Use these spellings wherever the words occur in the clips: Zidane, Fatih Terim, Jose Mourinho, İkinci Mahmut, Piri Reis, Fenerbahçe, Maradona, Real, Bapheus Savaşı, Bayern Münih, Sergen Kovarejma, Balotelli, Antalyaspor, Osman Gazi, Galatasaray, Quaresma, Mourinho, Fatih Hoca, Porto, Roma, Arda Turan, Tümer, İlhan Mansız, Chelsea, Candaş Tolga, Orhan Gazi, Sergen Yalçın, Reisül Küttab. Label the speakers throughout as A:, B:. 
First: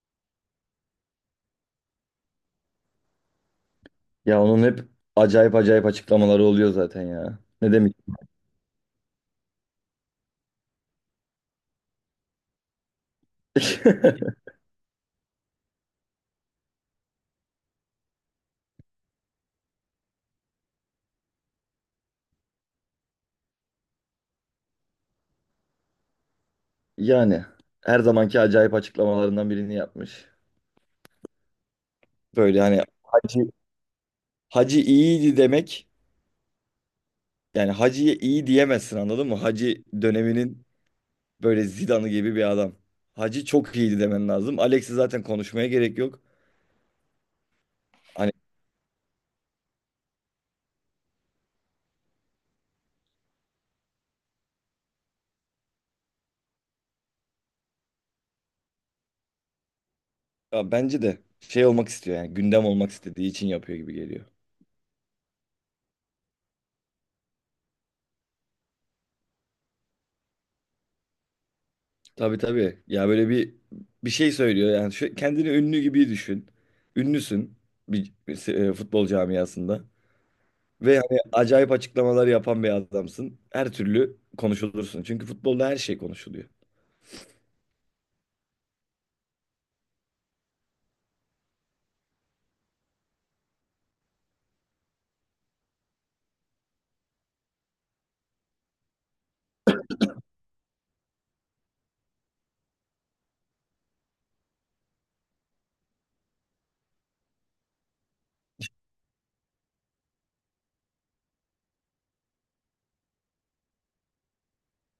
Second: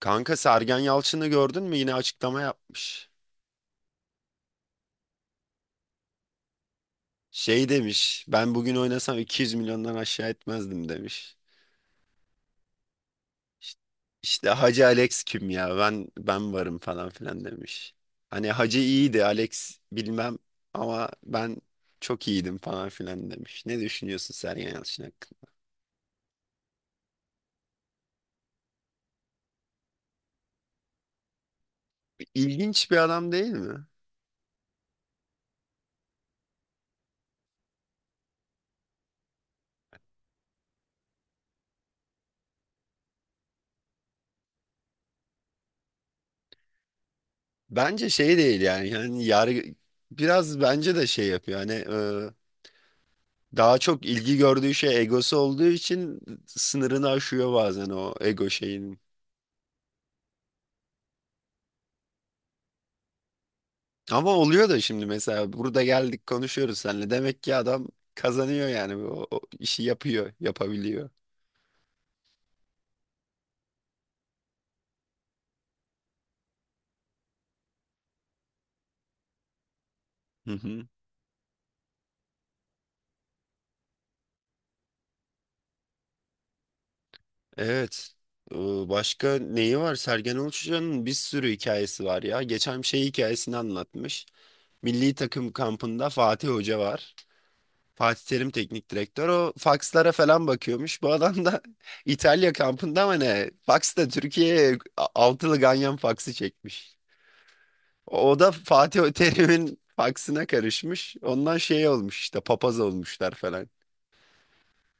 A: Kanka Sergen Yalçın'ı gördün mü? Yine açıklama yapmış.
B: Ya onun hep acayip acayip açıklamaları oluyor zaten ya.
A: Şey
B: Ne demek?
A: demiş, ben bugün oynasam 200 milyondan aşağı etmezdim demiş. İşte, işte Hacı Alex kim ya? Ben varım falan filan demiş. Hani Hacı iyiydi, Alex bilmem ama ben çok iyiydim falan filan demiş. Ne düşünüyorsun Sergen Yalçın hakkında?
B: Yani her zamanki acayip açıklamalarından birini yapmış. Böyle hani
A: İlginç bir adam
B: Hacı
A: değil mi?
B: Hacı iyiydi demek. Yani Hacı'ya iyi diyemezsin anladın mı? Hacı döneminin böyle Zidane'ı gibi bir adam. Hacı çok iyiydi demen lazım. Alex'i zaten konuşmaya gerek yok.
A: Bence
B: Hani
A: şey değil yani. Yani yargı biraz bence de şey yapıyor. Hani daha çok ilgi gördüğü şey egosu olduğu için sınırını aşıyor bazen o ego şeyinin.
B: ya bence de şey olmak istiyor yani gündem olmak istediği için yapıyor gibi geliyor.
A: Ama oluyor da şimdi mesela burada geldik konuşuyoruz seninle. Demek ki adam kazanıyor yani o işi yapıyor, yapabiliyor.
B: Tabii tabii. Ya böyle bir şey söylüyor yani şu, kendini ünlü gibi düşün. Ünlüsün bir futbol camiasında
A: Hı hı.
B: ve hani acayip açıklamalar yapan bir adamsın. Her türlü konuşulursun. Çünkü futbolda her şey konuşuluyor.
A: Evet. Ee, Başka neyi var? Sergen Yalçın'ın bir sürü hikayesi var ya. Geçen şey hikayesini anlatmış. Milli takım kampında Fatih Hoca var. Fatih Terim teknik direktör o fakslara falan bakıyormuş. Bu adam da İtalya kampında mı ne? Faksta Türkiye'ye altılı ganyan faksı çekmiş. O da Fatih Terim'in faksına karışmış. Ondan şey olmuş işte papaz olmuşlar falan.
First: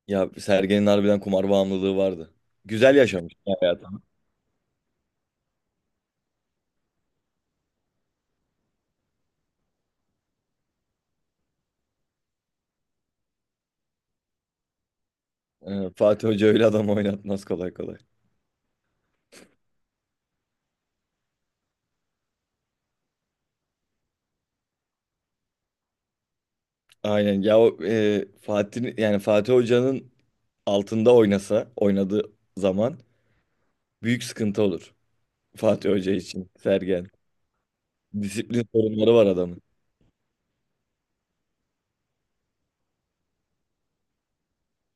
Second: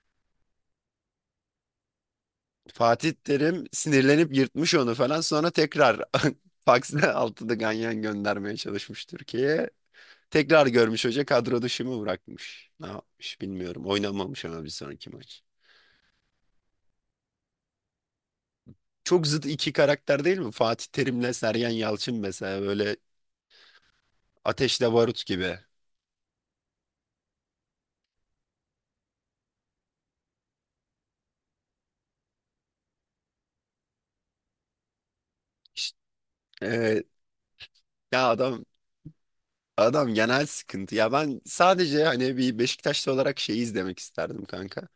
B: Ya Sergen'in harbiden kumar bağımlılığı vardı. Güzel
A: Fatih
B: yaşamış
A: Terim
B: hayatını.
A: sinirlenip yırtmış onu falan. Sonra tekrar faksla altılı ganyan göndermeye çalışmış Türkiye'ye. Tekrar görmüş hoca kadro dışı mı bırakmış? Ne yapmış bilmiyorum. Oynamamış ama bir sonraki maç.
B: Fatih Hoca öyle adam oynatmaz kolay kolay.
A: Çok zıt iki karakter değil mi? Fatih Terim'le Sergen Yalçın mesela böyle ateşle barut gibi.
B: Aynen ya o Fatih yani Fatih Hoca'nın altında oynadığı zaman büyük sıkıntı olur Fatih
A: İşte,
B: Hoca için
A: e,
B: Sergen.
A: ya adam
B: Disiplin sorunları var adamın.
A: adam genel sıkıntı. Ya ben sadece hani bir Beşiktaşlı olarak şeyi izlemek isterdim kanka.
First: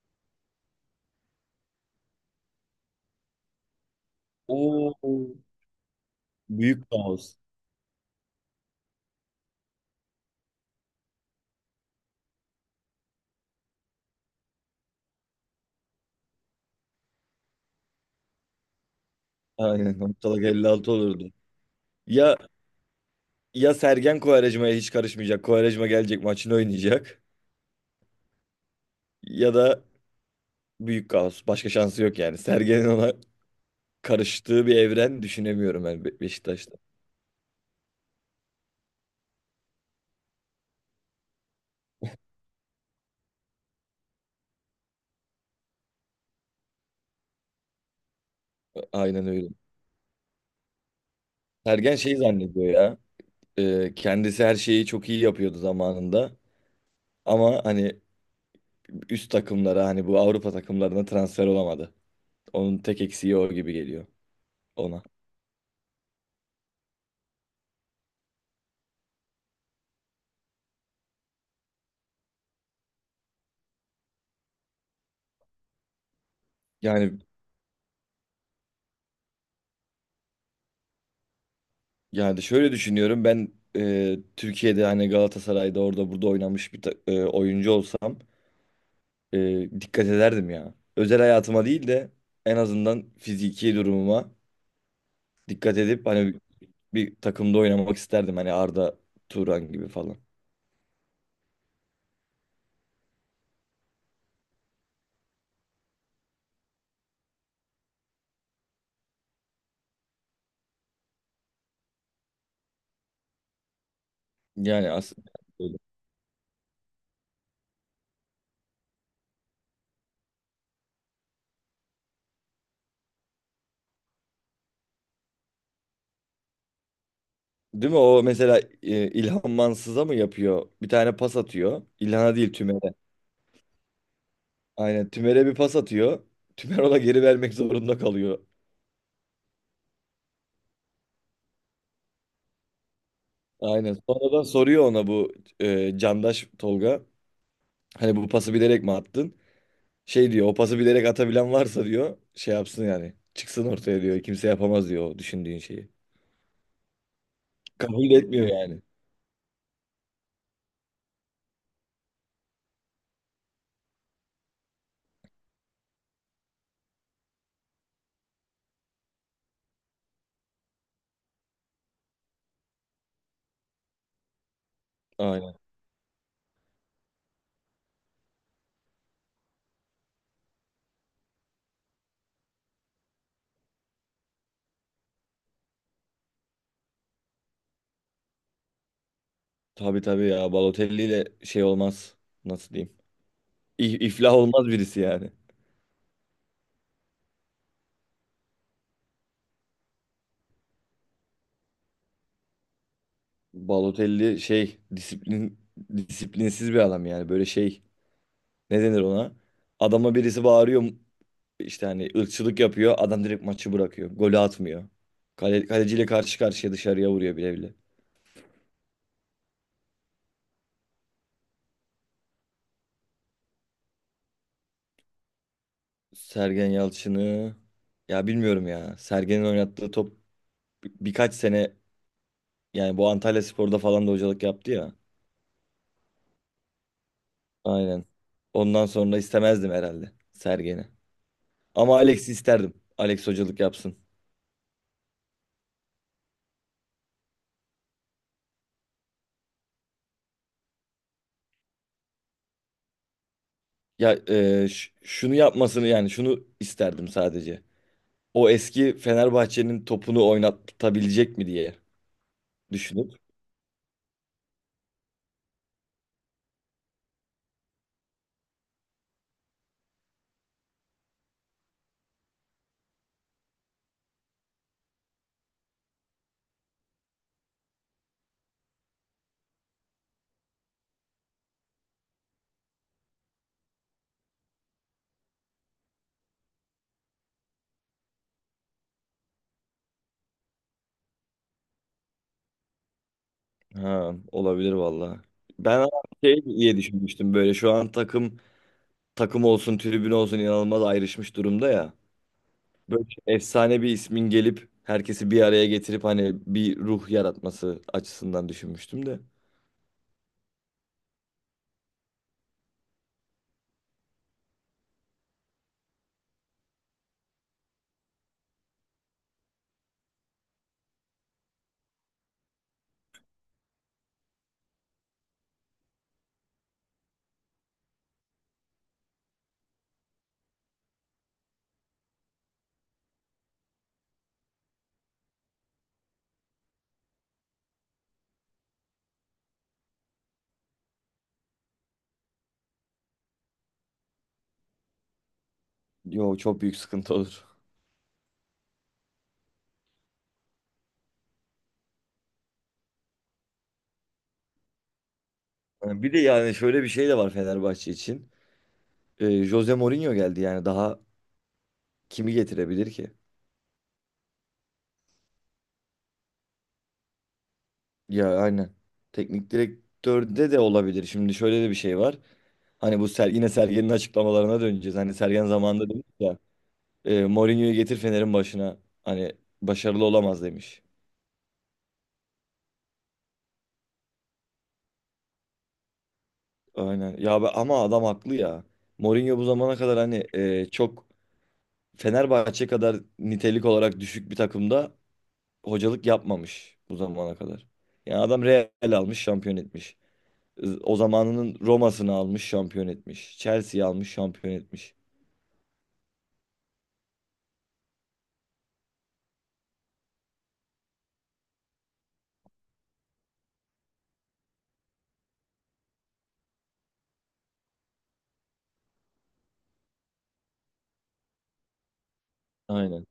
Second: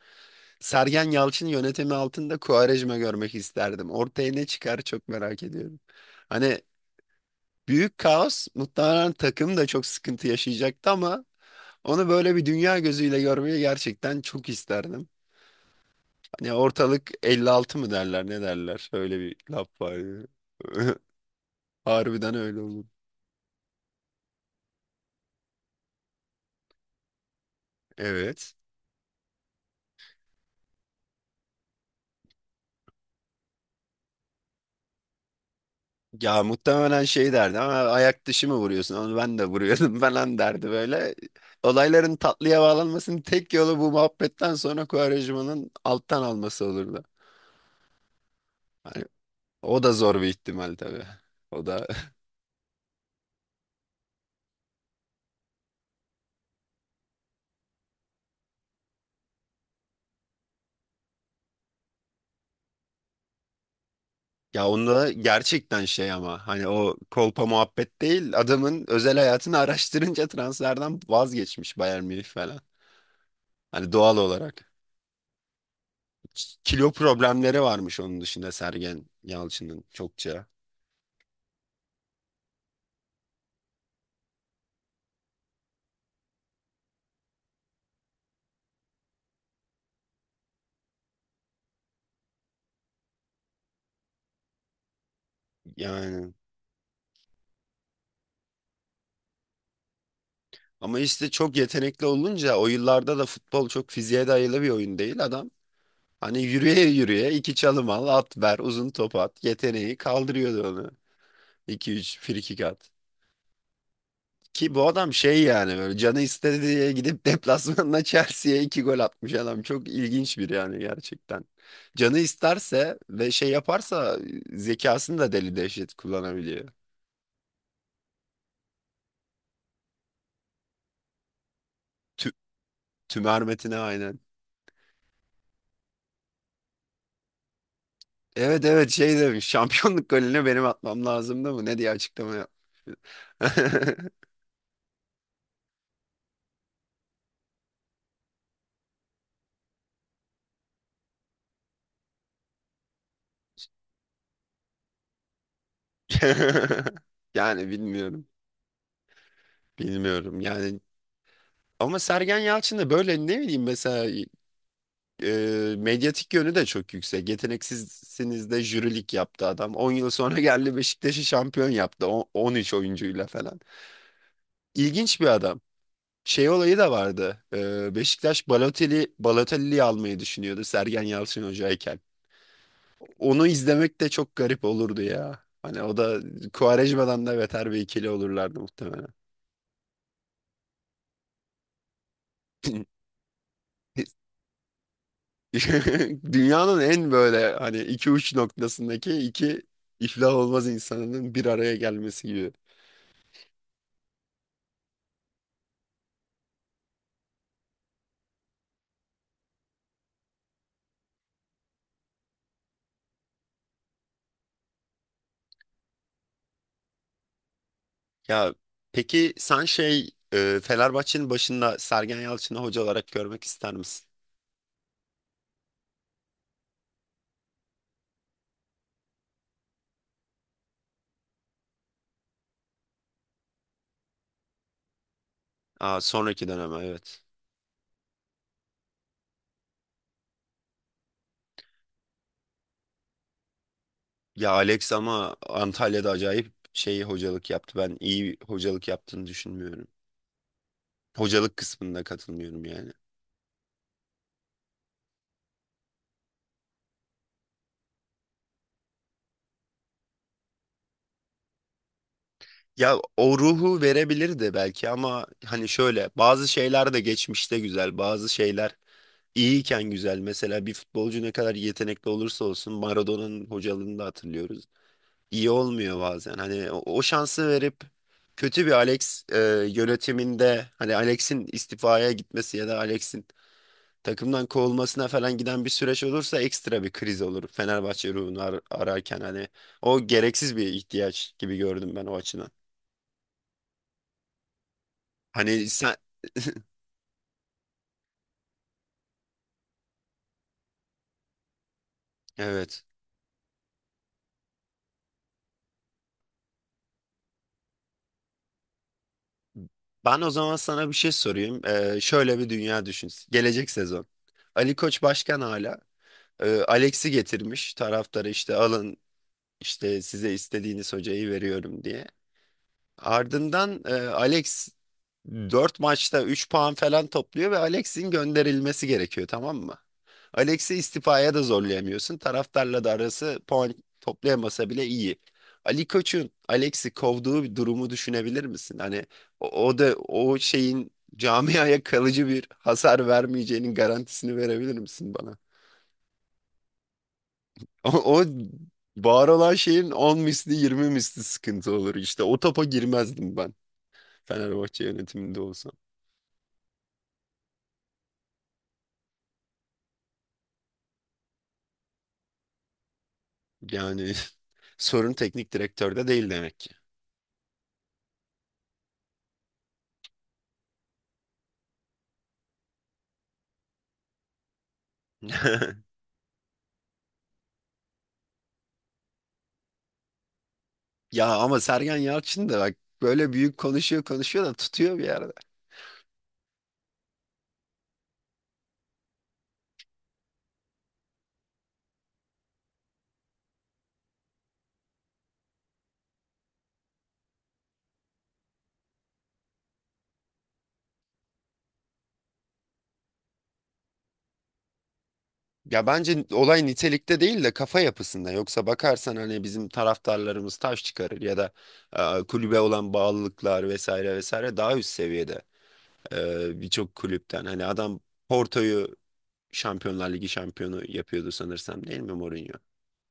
A: Sergen Yalçın yönetimi altında Quaresma görmek isterdim. Ortaya ne çıkar çok
B: Oo.
A: merak ediyorum. Hani
B: Büyük kaos.
A: büyük kaos muhtemelen takım da çok sıkıntı yaşayacaktı ama onu böyle bir dünya gözüyle görmeyi gerçekten çok isterdim. Ya ortalık 56 mı derler ne derler? Öyle bir laf var
B: Aynen.
A: ya.
B: Ortalık 56 olurdu.
A: Harbiden
B: Ya
A: öyle olur.
B: ya Sergen Kovarejma'ya hiç karışmayacak. Kovarejma gelecek maçını oynayacak.
A: Evet.
B: Ya da büyük kaos. Başka şansı yok yani. Sergen'in ona karıştığı bir evren düşünemiyorum ben
A: Ya
B: Beşiktaş'ta.
A: muhtemelen şey derdi ama ayak dışı mı vuruyorsun? Onu ben de vuruyordum falan derdi böyle. Olayların tatlıya bağlanmasının tek yolu bu muhabbetten sonra Kuvarecma'nın alttan alması olurdu. Hani
B: Aynen öyle.
A: o da zor bir ihtimal tabii. O da
B: Sergen şey zannediyor ya. Kendisi her şeyi çok iyi yapıyordu zamanında. Ama hani üst takımlara hani bu Avrupa takımlarına transfer olamadı. Onun tek eksiği o gibi geliyor
A: ya
B: ona.
A: onda gerçekten şey ama hani o kolpa muhabbet değil adamın özel hayatını araştırınca transferden vazgeçmiş Bayern Münih falan. Hani doğal olarak. Kilo
B: Yani
A: problemleri varmış onun dışında Sergen Yalçın'ın çokça.
B: yani şöyle düşünüyorum ben Türkiye'de hani Galatasaray'da orada burada oynamış bir oyuncu olsam dikkat ederdim ya. Özel hayatıma değil de en azından fiziki durumuma dikkat edip
A: Yani
B: hani bir takımda oynamak isterdim hani Arda Turan gibi falan.
A: ama işte çok yetenekli olunca o yıllarda da futbol çok fiziğe dayalı bir oyun değil adam. Hani yürüye yürüye iki çalım al, at ver, uzun top at. Yeteneği kaldırıyordu onu. 2-3 frikik at. Ki bu
B: Yani
A: adam
B: aslında
A: şey
B: öyle.
A: yani böyle canı istedi diye gidip deplasmanda Chelsea'ye iki gol atmış adam. Çok ilginç bir yani gerçekten. Canı isterse ve şey yaparsa zekasını da deli dehşet kullanabiliyor.
B: Değil mi o mesela İlhan Mansız'a mı yapıyor? Bir tane pas atıyor.
A: Tü
B: İlhan'a değil Tümer'e.
A: tümermetine aynen.
B: Aynen Tümer'e bir pas atıyor. Tümer ona geri vermek zorunda kalıyor.
A: Evet, evet, şey demiş şampiyonluk golünü benim atmam lazımdı mı ne diye açıklama yap.
B: Aynen. Sonradan soruyor ona bu Candaş Tolga. Hani bu pası bilerek mi attın? Şey diyor o pası bilerek atabilen varsa diyor şey yapsın yani. Çıksın ortaya diyor. Kimse yapamaz diyor o düşündüğün şeyi.
A: Yani
B: Kabul
A: bilmiyorum.
B: etmiyor yani.
A: Bilmiyorum yani ama Sergen Yalçın da böyle ne bileyim mesela medyatik yönü de çok yüksek. Yeteneksizsiniz de jürilik yaptı adam. 10 yıl sonra geldi Beşiktaş'ı şampiyon yaptı. 13 oyuncuyla falan. İlginç bir
B: Aynen.
A: adam. Şey olayı da vardı. Beşiktaş Balotelli'yi almayı düşünüyordu Sergen Yalçın hocayken. Onu izlemek de çok garip olurdu ya. Hani o da Quaresma'dan da beter bir ikili olurlardı muhtemelen.
B: Tabii tabii ya Balotelli ile şey olmaz. Nasıl diyeyim? İflah olmaz birisi yani.
A: Dünyanın en böyle hani iki uç noktasındaki iki iflah olmaz insanının bir araya gelmesi gibi.
B: Balotelli şey disiplinsiz bir adam yani. Böyle şey ne denir ona? Adama birisi bağırıyor işte hani ırkçılık yapıyor. Adam direkt maçı bırakıyor. Golü atmıyor. Kale, kaleciyle karşı karşıya dışarıya vuruyor bile bile.
A: Ya peki sen şey Fenerbahçe'nin başında Sergen Yalçın'ı hoca olarak görmek ister misin?
B: Sergen Yalçın'ı ya bilmiyorum ya. Sergen'in oynattığı top birkaç sene yani bu Antalyaspor'da falan da hocalık yaptı ya.
A: Aa, sonraki döneme evet.
B: Aynen. Ondan sonra istemezdim herhalde Sergen'i. Ama Alex'i isterdim. Alex hocalık yapsın.
A: Ya Alex ama Antalya'da acayip şey hocalık yaptı. Ben iyi hocalık yaptığını düşünmüyorum. Hocalık kısmında katılmıyorum yani.
B: Ya şunu yapmasını yani şunu isterdim sadece. O eski Fenerbahçe'nin topunu oynatabilecek mi diye
A: Ya
B: düşünüp.
A: o ruhu verebilirdi belki ama hani şöyle bazı şeyler de geçmişte güzel, bazı şeyler iyiyken güzel. Mesela bir futbolcu ne kadar yetenekli olursa olsun Maradona'nın hocalığını da hatırlıyoruz. İyi olmuyor bazen. Hani o şansı verip kötü bir Alex yönetiminde hani Alex'in istifaya gitmesi ya da Alex'in takımdan kovulmasına falan giden bir süreç olursa ekstra bir kriz olur. Fenerbahçe ruhunu ararken hani o gereksiz bir ihtiyaç gibi gördüm ben o açıdan.
B: Ha olabilir valla.
A: Hani
B: Ben
A: sen
B: şey diye düşünmüştüm böyle şu an takım olsun, tribün olsun inanılmaz ayrışmış durumda ya.
A: evet.
B: Böyle efsane bir ismin gelip herkesi bir araya getirip hani bir ruh yaratması açısından düşünmüştüm de.
A: Ben o zaman sana bir şey sorayım. Şöyle bir dünya düşün. Gelecek sezon. Ali Koç başkan hala. Alex'i getirmiş. Taraftarı işte alın, İşte size istediğiniz hocayı veriyorum diye. Ardından Alex 4 maçta 3 puan falan topluyor ve Alex'in gönderilmesi gerekiyor, tamam mı? Alex'i istifaya da zorlayamıyorsun. Taraftarla da arası puan toplayamasa bile iyi. Ali Koç'un Alex'i kovduğu bir durumu düşünebilir misin? Hani o da o şeyin camiaya kalıcı bir hasar vermeyeceğinin garantisini verebilir misin bana?
B: Yo çok büyük sıkıntı olur.
A: O, o var olan şeyin 10 misli 20 misli sıkıntı olur. İşte o topa girmezdim ben Fenerbahçe yönetiminde olsam.
B: Yani bir de yani şöyle bir şey de var Fenerbahçe için. Jose Mourinho geldi yani daha kimi getirebilir ki?
A: Yani sorun teknik direktörde değil demek ki.
B: Ya aynen. Teknik direktörde de olabilir. Şimdi şöyle de bir şey var. Hani bu yine Sergen'in açıklamalarına döneceğiz. Hani Sergen zamanında demiş ya. Mourinho'yu getir Fener'in başına. Hani başarılı olamaz demiş.
A: Ya ama Sergen Yalçın da bak böyle büyük konuşuyor konuşuyor da tutuyor bir yerde.
B: Aynen. Ya ama adam haklı ya. Mourinho bu zamana kadar hani e, çok Fenerbahçe kadar nitelik olarak düşük bir takımda hocalık yapmamış bu zamana kadar. Yani adam Real almış, şampiyon etmiş. O zamanının Roma'sını almış, şampiyon etmiş. Chelsea'yi almış, şampiyon etmiş.
A: Ya bence olay nitelikte değil de kafa yapısında. Yoksa bakarsan hani bizim taraftarlarımız taş çıkarır ya da kulübe olan bağlılıklar vesaire vesaire daha üst seviyede birçok kulüpten. Hani adam Porto'yu Şampiyonlar Ligi şampiyonu yapıyordu sanırsam değil mi Mourinho?
B: Aynen.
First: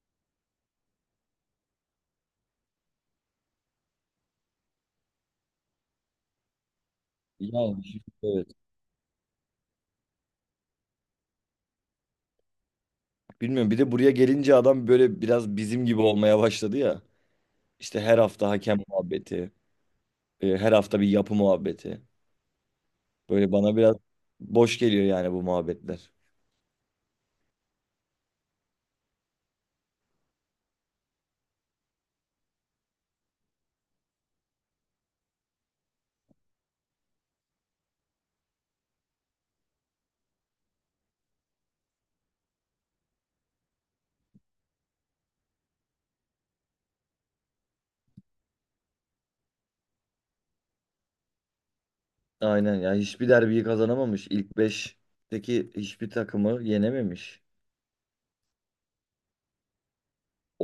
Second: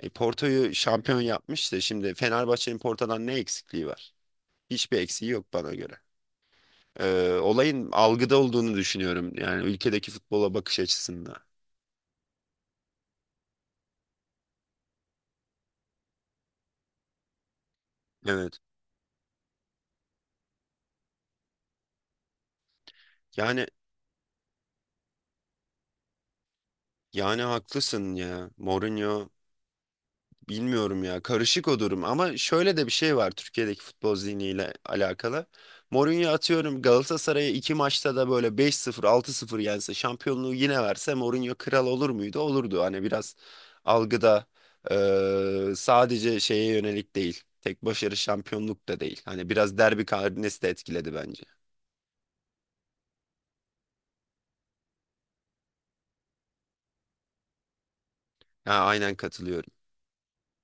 A: Porto'yu şampiyon yapmış da şimdi Fenerbahçe'nin Porto'dan ne eksikliği var? Hiçbir eksiği yok bana göre.
B: Yani
A: Olayın algıda
B: evet.
A: olduğunu düşünüyorum. Yani ülkedeki futbola bakış açısında.
B: Bilmiyorum. Bir de buraya gelince adam böyle biraz bizim gibi olmaya başladı ya. İşte her hafta
A: Evet.
B: hakem muhabbeti, her hafta bir yapı muhabbeti. Böyle
A: Yani
B: bana biraz boş geliyor yani bu muhabbetler.
A: yani haklısın ya. Mourinho. Bilmiyorum ya, karışık o durum ama şöyle de bir şey var Türkiye'deki futbol zihniyle alakalı. Mourinho atıyorum Galatasaray'a iki maçta da böyle 5-0 6-0 yense şampiyonluğu yine verse Mourinho kral olur muydu? Olurdu hani biraz algıda sadece şeye yönelik değil, tek başarı şampiyonluk da değil hani biraz derbi karnesi de etkiledi bence.
B: Aynen ya hiçbir derbiyi kazanamamış. İlk 5'teki hiçbir takımı yenememiş.
A: Ha, aynen katılıyorum.
B: O,